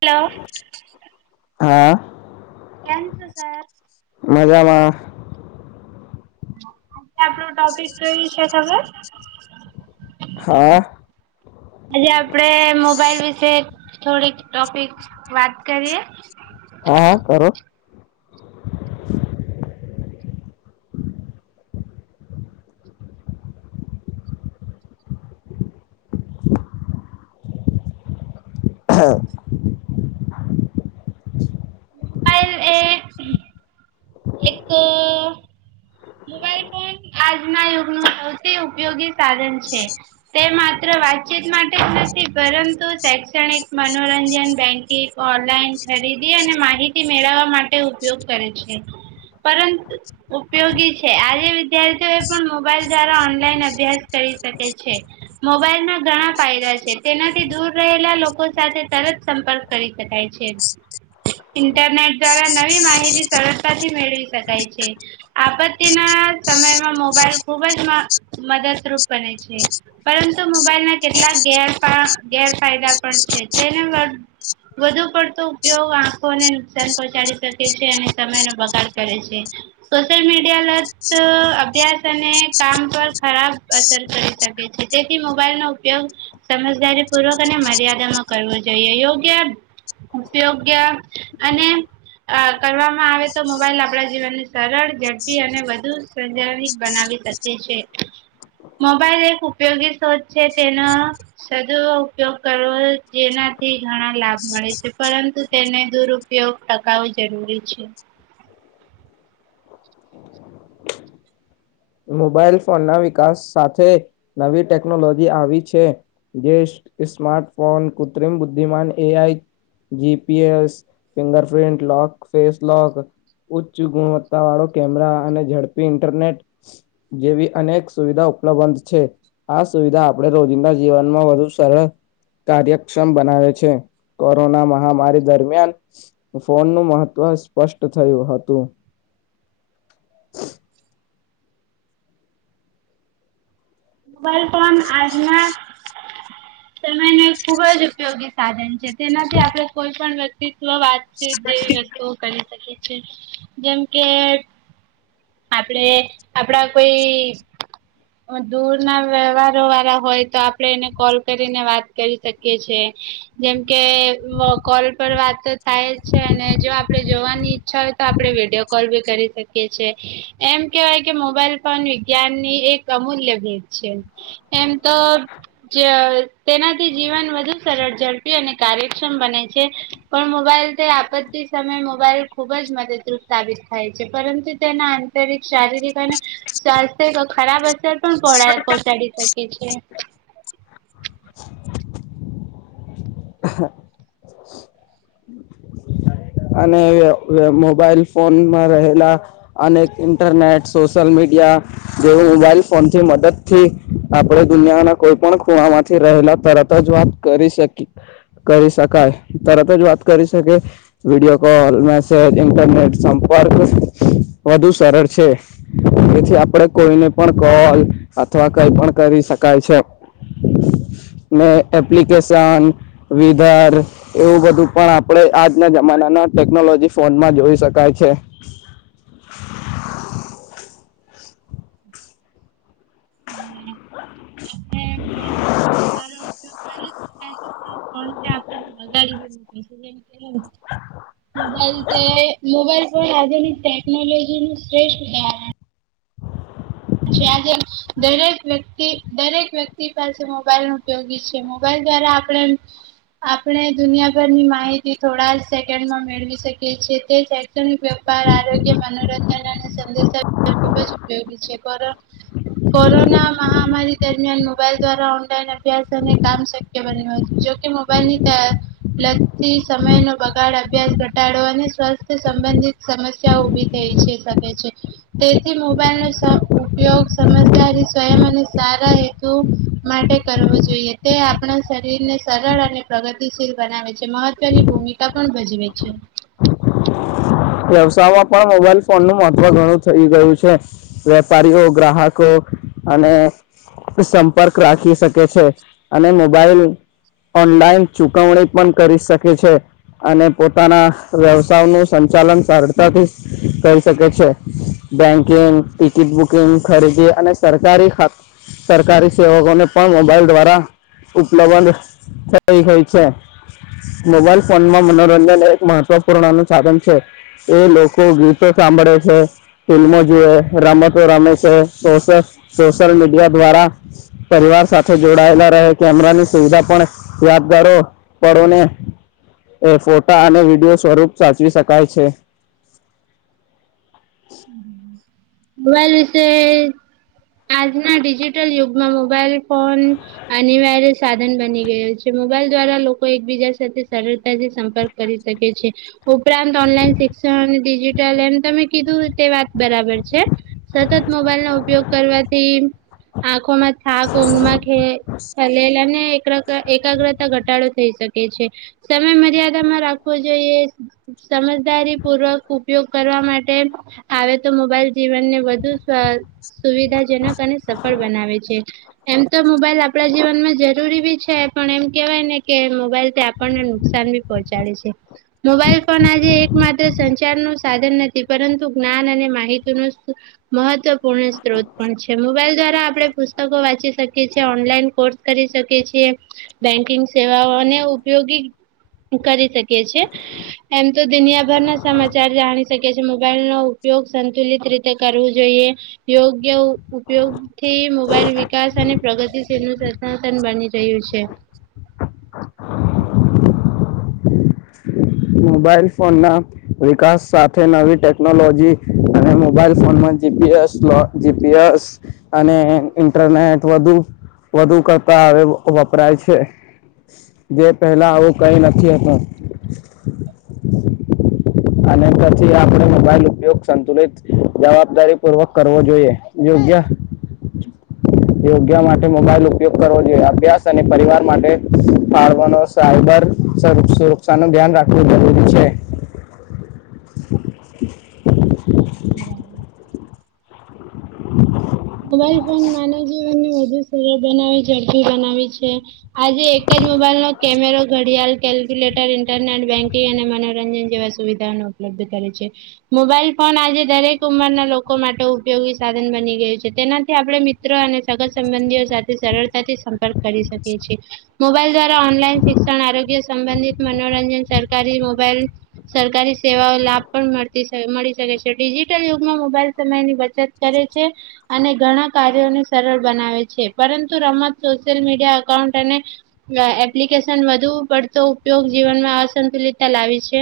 Hello હા થ sir જામાં આપણું ટોપિક કઈ છે ખબર હા હા આજે આપડે મોબાઈલ વિશે થોડીક ટોપિક વાત કરીએ હા કરો [unintelligible] હા મોબાઈલ એ એક મોબાઈલ ફોન આજના યુગનું સૌથી ઉપયોગી સાધન છે તે માત્ર વાતચીત માટે જ નથી પરંતુ શૈક્ષણિક મનોરંજન બેન્કિંગ ઓનલાઈન થઈ ખરીદી અને માહિતી મેળવવા માટે ઉપયોગ કરે છે પરંતુ ઉપયોગી આજે વિદ્યાર્થી એ પણ મોબાઈલ દ્વારા ઓનલાઈન અભ્યાસ કરી શકે છે મોબાઈલમાં ઘણા ફાયદા છે તેનાથી દૂર રહેલા લોકો સાથે તરત સંપર્ક કરી શકાય છે ઇન્ટરનેટ દ્વારા નવી માહિતી સરળતાથી મેળવી શકાય છે આ [inaudible] સમયમાં મોબાઈલ ખુબ જ મદદરૂપ બને છે પરંતુ મોબાઈલ ના કેટલાક ગેર ગેરફાયદા પણ છે જેને વધુ પડતો ઉપયોગ આંખોને નુકસાન પહોંચાડી શકે છે અને સમયનો બગાડ કરે છે સોશલ મીડ લત અભ્યાસ અને કામ પર ખરાબ અસર કરી શકે છે તેથી મોબાઈલ ન ઉપયોગ સમજદારી પૂર્વક અને મર્યાદામાં કરવો જોઈએ યોગ્ય ઉપયોગ્ય અને અ કરવામાં આવે તો મોબાઈલ આપણા જીવનની સરળ અને વધુ સજન બનાવી શકે છે મોબાઈલ એક ઉપયોગી શોધ છે તેનો સદુ ઉપયોગ કરવો જેના થી ઘણા લાભ મળે છે પરંતુ તેને દુરુપયોગ ટકાવો જરૂરી છે મોબાઈલ ફોન ના વિકાસ સાથે નવી ટેકનોલોજી આવી છે જે સ્માર્્ટ ફોન કૃત્રિમ બુદ્ધિમાન એ આઈ GPS finger print lock face lock ઉચ્ચ ગુણવત્તા વાળો કેમેરા અને ઝડપી ઇન્ટરનેટ હ જેવી અનેક સુવિધા ઉપલબ્ધ છે આ સુવિધા આપણે રોજિંદા જીવનમાં વધુ સરળ કાર્યક્ષમ બનાવે છે કોરોના મહામારી દરમિયાન ફોનનુંું મહત્વ સ્પષ્ટ થયું હતું મોબાઈલ ફોન આજના સમય ન ખુબ જ ઉપયોગી સાધન છે તેનાથી આપડે કોઈ પણ વ્યક્તિ સ્ વાત છેી જે વસ્તુઓ કરી શકે છે જેમ કે આપડે આપડા કોઈ દૂર ના વ્યવહાર વાળા હોય તો આપડે એને કોલ કરીને વાત કરી શકીએ છેએ જેમકે કોલ પર વાત થાય છે અને જો આપે જોવાની ઈચ્છા તો આપડણે વિડીયો કોલ ભી કરી શકીએ છીએ એમ કેવાય કે મોબાઈલ ફોન વિજ્ઞાનની એક અમૂલ્ય ભેદ છે એમ તો ઘર તેનાથી જીવન વધુ સરળ ઝડપી અને કાર્યક્ષમ બને છે પણ મોબાઈલ બથી આપત્તી સમયે મોબાઈલ ખુબ જ મદદરૂપ સાબિત થાય છે પરંતુ તેના આંતરિક શારીરિક અને સ્વાસ્થ્યિક ખરાબ અસર પણ પહોંચાડી શકે એ છે અને મોબાઈલ ફોનમાં રહેલા અનેક ઇન્ટરનેટ સોશિયલ મીડિયા જે મોબાઈલ ફોન થી મદદ થી આપણે દુનિયાના કોઈ પણ ખૂણા માંથી રહેલા તરત જ વાત કરી શકી કરી શકાય તરત જ વાત કરી શકે વિડીિયો કોલ મેસેજ ઇન્ટરનેટ સંપર્ક વધુ સરળ છે તેથી આપડે કોઈને પણ કોલ અથવા કઈ પણ કરી શકાય છે [inaudible] ને એપ્લિકેશન વિધર એવું બધું પણ આપણેે આ આજના જમાનાના ટેકનોલોજી ફોનમાં જોઈ શકાય છે [inaudible] હમ [unintelligible] સારો ઉપયોગ કરી કોણ છે આપણને બગાડી ગેું ડસન કર મોબાઈલ મોબાઈલ ફોન આજેની ટેકનોલોજી નું શ્રેષ્ઠ ઉદાહરણ છે આજે દરેક વ્યક્તિ દરેક વ્યક્તિ પાસે મોબાઈલ ન ઉપયોગી છે મોબાઈલ દ્વારા આપણે આપણે દુનિયાભરની માહિતી થોડા સેકન્ડ માં મેળવી શકીએ છીએ તે વપાર આરોગ્ય મનોરંજન અને સંેશ ખૂબ ઉપયોગી છે કોરોના મહામારી દરમિયાન મોબાઈલ દ્વારા ઓનલાઈન અભ્યાસ અને કામ શક્ય બન્યું હતું જોકે મોબાઈલની લગતી સમય નો બગાડ અભ્યાસ ઘટાડો અને સ્વસ્થ સંબંધિત સમસ્યાઓ ઉભી થઈ જ શકે છે તેથી મોબાઈલ ઉપયોગ સમજદારી સ્વયં અને સારા હેતુ માટે કરવો જોઈએ તે આપણે શરીરને સરળ અને પ્રગતિશીલ બનાવે છે મહત્વની ભૂમિકા પણ ભજવે છે [inaudible] વ્યવસાયમાં પણ મોબાઈલ ફોન નું મહત્વ ઘણું થઈ ગયું છે વેપારીઓ ગ્રાહકો અને સંપર્ક રાખી શકે છે અને મોબાઈલ ઓનલાઈન ચુકવણી પણ કરી શકે છે અને પોતાના વ્યવસાય નું સંચાલન સરળતાથી કરી શકે છે બેંકિંગ ટિકિટ બુકિંગ ખરીદી અને સરકારી ખા સરકારી સેવકોને પણ મોબાઈલ દ્વારા ઉપલબ્ધ થઈ હોય છે મોબાઈલ ફોનમાં મનોરંજન એક મહત્વપૂર્ણ નું સાધન છે એ લોકો ગીતો સાંભળે છે ફિલ્મો જોુએ રમતો રમે છે સોશિયલ મીડિયા દ્વારા પરિવાર સાથે જોડાયેલા રહે કેમેરાની સુવિધા પણ યાજદારો પરોને ફોટા અને વિડીિયો સ્વરૂપ સાચવી શકે કાય છે મોબાઈલ વિશે આજના ડિજિટલ યુગમાં મોબાઈલ ફોન અનિવાર્ય સાધન બની ગયો છે મોબાઈલ દ્વારા લોકો એકબીજા સાથે સરળતાથી સંપર્ક કરી શકે છે ઉપરાંત ઓનલાઈન શિક્ષ અને ડિજિટલ એમ તમે કીધું તે વાત બરાબર છે સતત મોબાઈલનોો ઉપયોગ કરવાથી આંખોમાં થાક ઊંઘમાં ખેલેલા ને એકાગ્રતા ઘટાડો થઈ છે છે સમય મર્યાદામાં રાખવો જોઈએ સમજદારી પૂર્વક ઉપયોગ કરવા માટે આવે તો મોબાઈલ જીવનને વધુ સુવિધાજનક અને સફળ બનાવે છે એમ તો મોબાઈલ આપણા જીવનમાં જરૂરી બી છે પણ એમ કેવાય ને કે મોબાઈલ આપણને નુકસાન ભી પહોંચાડે છે મોબાઈલ ફોન આજે એક માત્ર સંચાર નું સાધન નથી પરંતુ જ્ઞાન અને માહિતી નું મહત્વપૂર્ણ સ્ત્રોત પણ છે મોબાઈલ દ્વારા આપણે પુસ્તકો વાી ી ઓનલાઈન કોર્સ કરી શકી છએ બેન્કિંગ સેવાઓ અને ઉપયોગી કરી શકે છે એમ તો દુનિયાભર ના સમાચાર જાણી શકે છે મોબાઈલ નો ઉપયોગ સંતુલિત રીતે કરવું જોઈએ યોગ્ય ઉપયોગથી મોબાઈલ વિકાસ અને પ્રગતિથીનું સતન બની રહ્યું છે મોબાઈલ ફોન ના વિકાસ સાથે નવી ટેકનોલોજી અને મોબાઈલ ફોનમાં સ જીપીએસ અને ઇન્ટરનેટ વધુ વધુ કરતા આવે વપરાય છે જે પહેલા આવું કઈ નથીતું અને પછી આપણે મોબાઈલ ઉપયોગ સંતુલિત જવાબદારી પૂર્વક કરવો જોઈએ અ્યા [inaudible] યોગ્ય માટે મોબાઈલ ઉપયોગ કરવો જોઈએ અભ્યાસ અને પરિવાર માટે ફાળવાનો સાયબર સર સુરક્ષા નું ધ્યાન રાખવું જરૂરી છે [inaudible] [unintelligible] હા મોબાઈલ ફોન માનવ જીવન વધુ સરળ બનાવી ઝડપી બનાવી છે આજે એક જ મોબાઈલ નો કેમેરો ઘડિયાળ કેલ્ક્યુલેટર ઇન્ટરનેટ બેન્કિંગ અને મનોરંજન જેવા સુવિધાઓ ન ઉપ કરે છે મોબાઈલ ફોન આજે દરેક ઉંમરના લોકો માટે ઉપયોગી સાધન બની ગયું છે તેનાથી આપણે મિત્રો અને સગન સંબંધીઓ સાથે સરળતાથી સંપર્ક કરી શકીએ છીએ મોબાઈલ દ્વારા ઓનલાઈન શિક્ષણ આરોગ્ય સંબંધિત મનોરંજન સરકારી મોબાઈલ સરકારી સેવાઓ લાભ પણ મળતી મળી શકે છે ડિજિટલ યુગમાં મોબાઈલ સમયની બચત કરે છે અને ઘણા કાર્યોને સરળ બનાવે છે પરંતુ રમત સોશિયલ મીડિયા એકાઉન્ટ અને એપ્લિકેશન વધુ પડતો ઉપયોગ જીવનમાં અસંતુલિતતા લાવી છે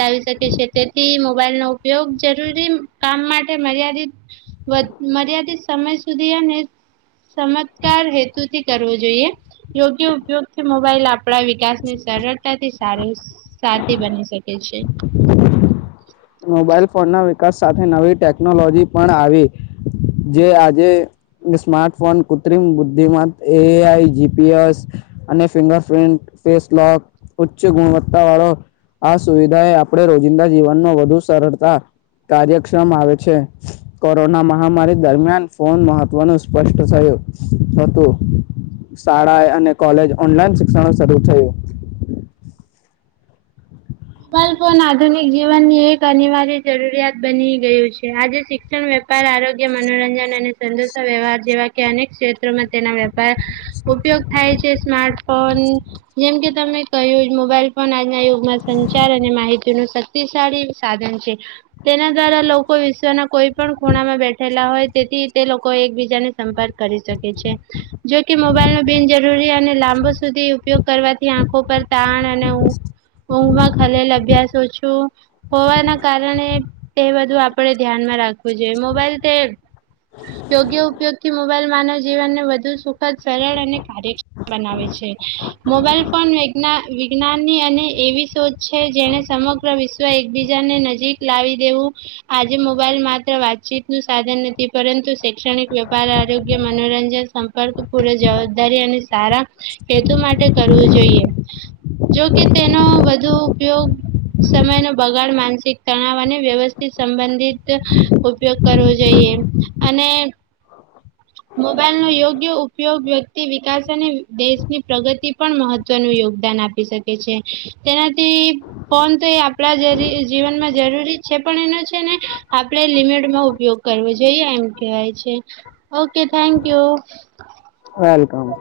લાવી શકે છે તેથી મોબાઈલ નો ઉપયોગ જરૂરી કામ માટે મર્યાદિત મર્યાિત સમય સુધી ચમત્કાર હેતુથી કરવો જોઈએ યોગ્ય ઉપયોગથી મોબાઈલ આપણા વિકાસ ની સરળતાથી સાર સાથી બની શકે છે છે મોબાઈલ ફોન ના વિકાસ સાથે નવી ટેકનોલોજી પણ આવી જે આજે સ્માર્ટફોન કૃત્રિમ બુદ્ધિમાત એઆઈ જીપીએસ અને ફિંગરપ્રિન્ટ ફેસક ઉચ્ચ ગુણવત્તા વાળો આ સુવિધા એ આપણે રોજિંદા જીવનમાં વધુ સરળતા કાર્યક્ષમ આવે છે કોરોના મહામારી દરમિયાન ફોન મહત્વનું સ્પષ્ટ થયું શાળા અને કોલેજ ઓનલાઈન શિક્ષણ શરૂ થયું [inaudible] મોબાઈલ ફોન આધુનિક જીવનની એક અનિવાર્ય જરૂરિયાત બની ગયું છે આજે શિક્ષણ વેપાર આરોગ્ય મનોરંજન અને સંંતોષ ના વ્યવહાર જેવા કે અનેક ક્ષેત્રોમાં તેના વેપાર ઉપયોગ થાય છે. સ્માર્ટફોન જેમ કે તમે કહ્યું મોબાઈલ ફોન આજના યુગમાં સંચાર અને માહિતીનું શક્તિશાળી સાધન છે. તેના દ્વારા લોકો વિશ્વના કોઈ પણ ખૂણામાં બેઠેલા હોય તેથી તે લોકો એકબીજાને સંપર્ક કરી શકે છે. જોકે મોબાઈલ ન બિનજરૂરી અને લાંબો સુધી ઉપયોગ કરવાથી આંખો પર તાણ અને ઊંઘમાં ખલેલ હોવાના કારણે તે બધું આપણે ધ્યાનમાં રાખવું જોઈએ. મોબાઈલ હેર. યોગ્ય ઉપયોગ થી મોબાઈલ માનવ જીવનને વધુ સુખદ સરળ અને કાર્યક્ષ બનાવે છે. મોબાઈલ ફોન વિજ્ઞાનની અને એવી શોધ છે જેને સમગ્ર વિશ્વ એકબીજાને નજીક લાવી દેવું આજે મોબાઈલ માત્ર વાતચીત નું સાધન નથી પરંતુ શૈક્ષણિક વેપાર આરોગ્ય મનોરંજન સંપર્ક પૂ જવાબદારી અને સારા હેતુ માટે કરવું જોઈએ. જોકે તેનો વધુ ઉપયોગ સમય નો બગાડ માનસિક તણાવ અને વ્યવસ્થિત સંબંધિત ઉપયોગ કરવો જોઈએ અને મોબાઈલ નો યોગ્ય ઉપયોગ વ્યક્તિ વિકાસ અને દેશની પ્રગતિ પણ મહત્વનું યોગ યોગદાન આપી શકે છે તેનાથી ફોન તો એ આપણા જ જીવનમાં જરૂરી છે. છે. પણ એનો છે ને આપણે લિમિટમાં ઉપયોગ કરવો જોઈએ એમ કહેવાય છે. Okay thank you. વેલકમ.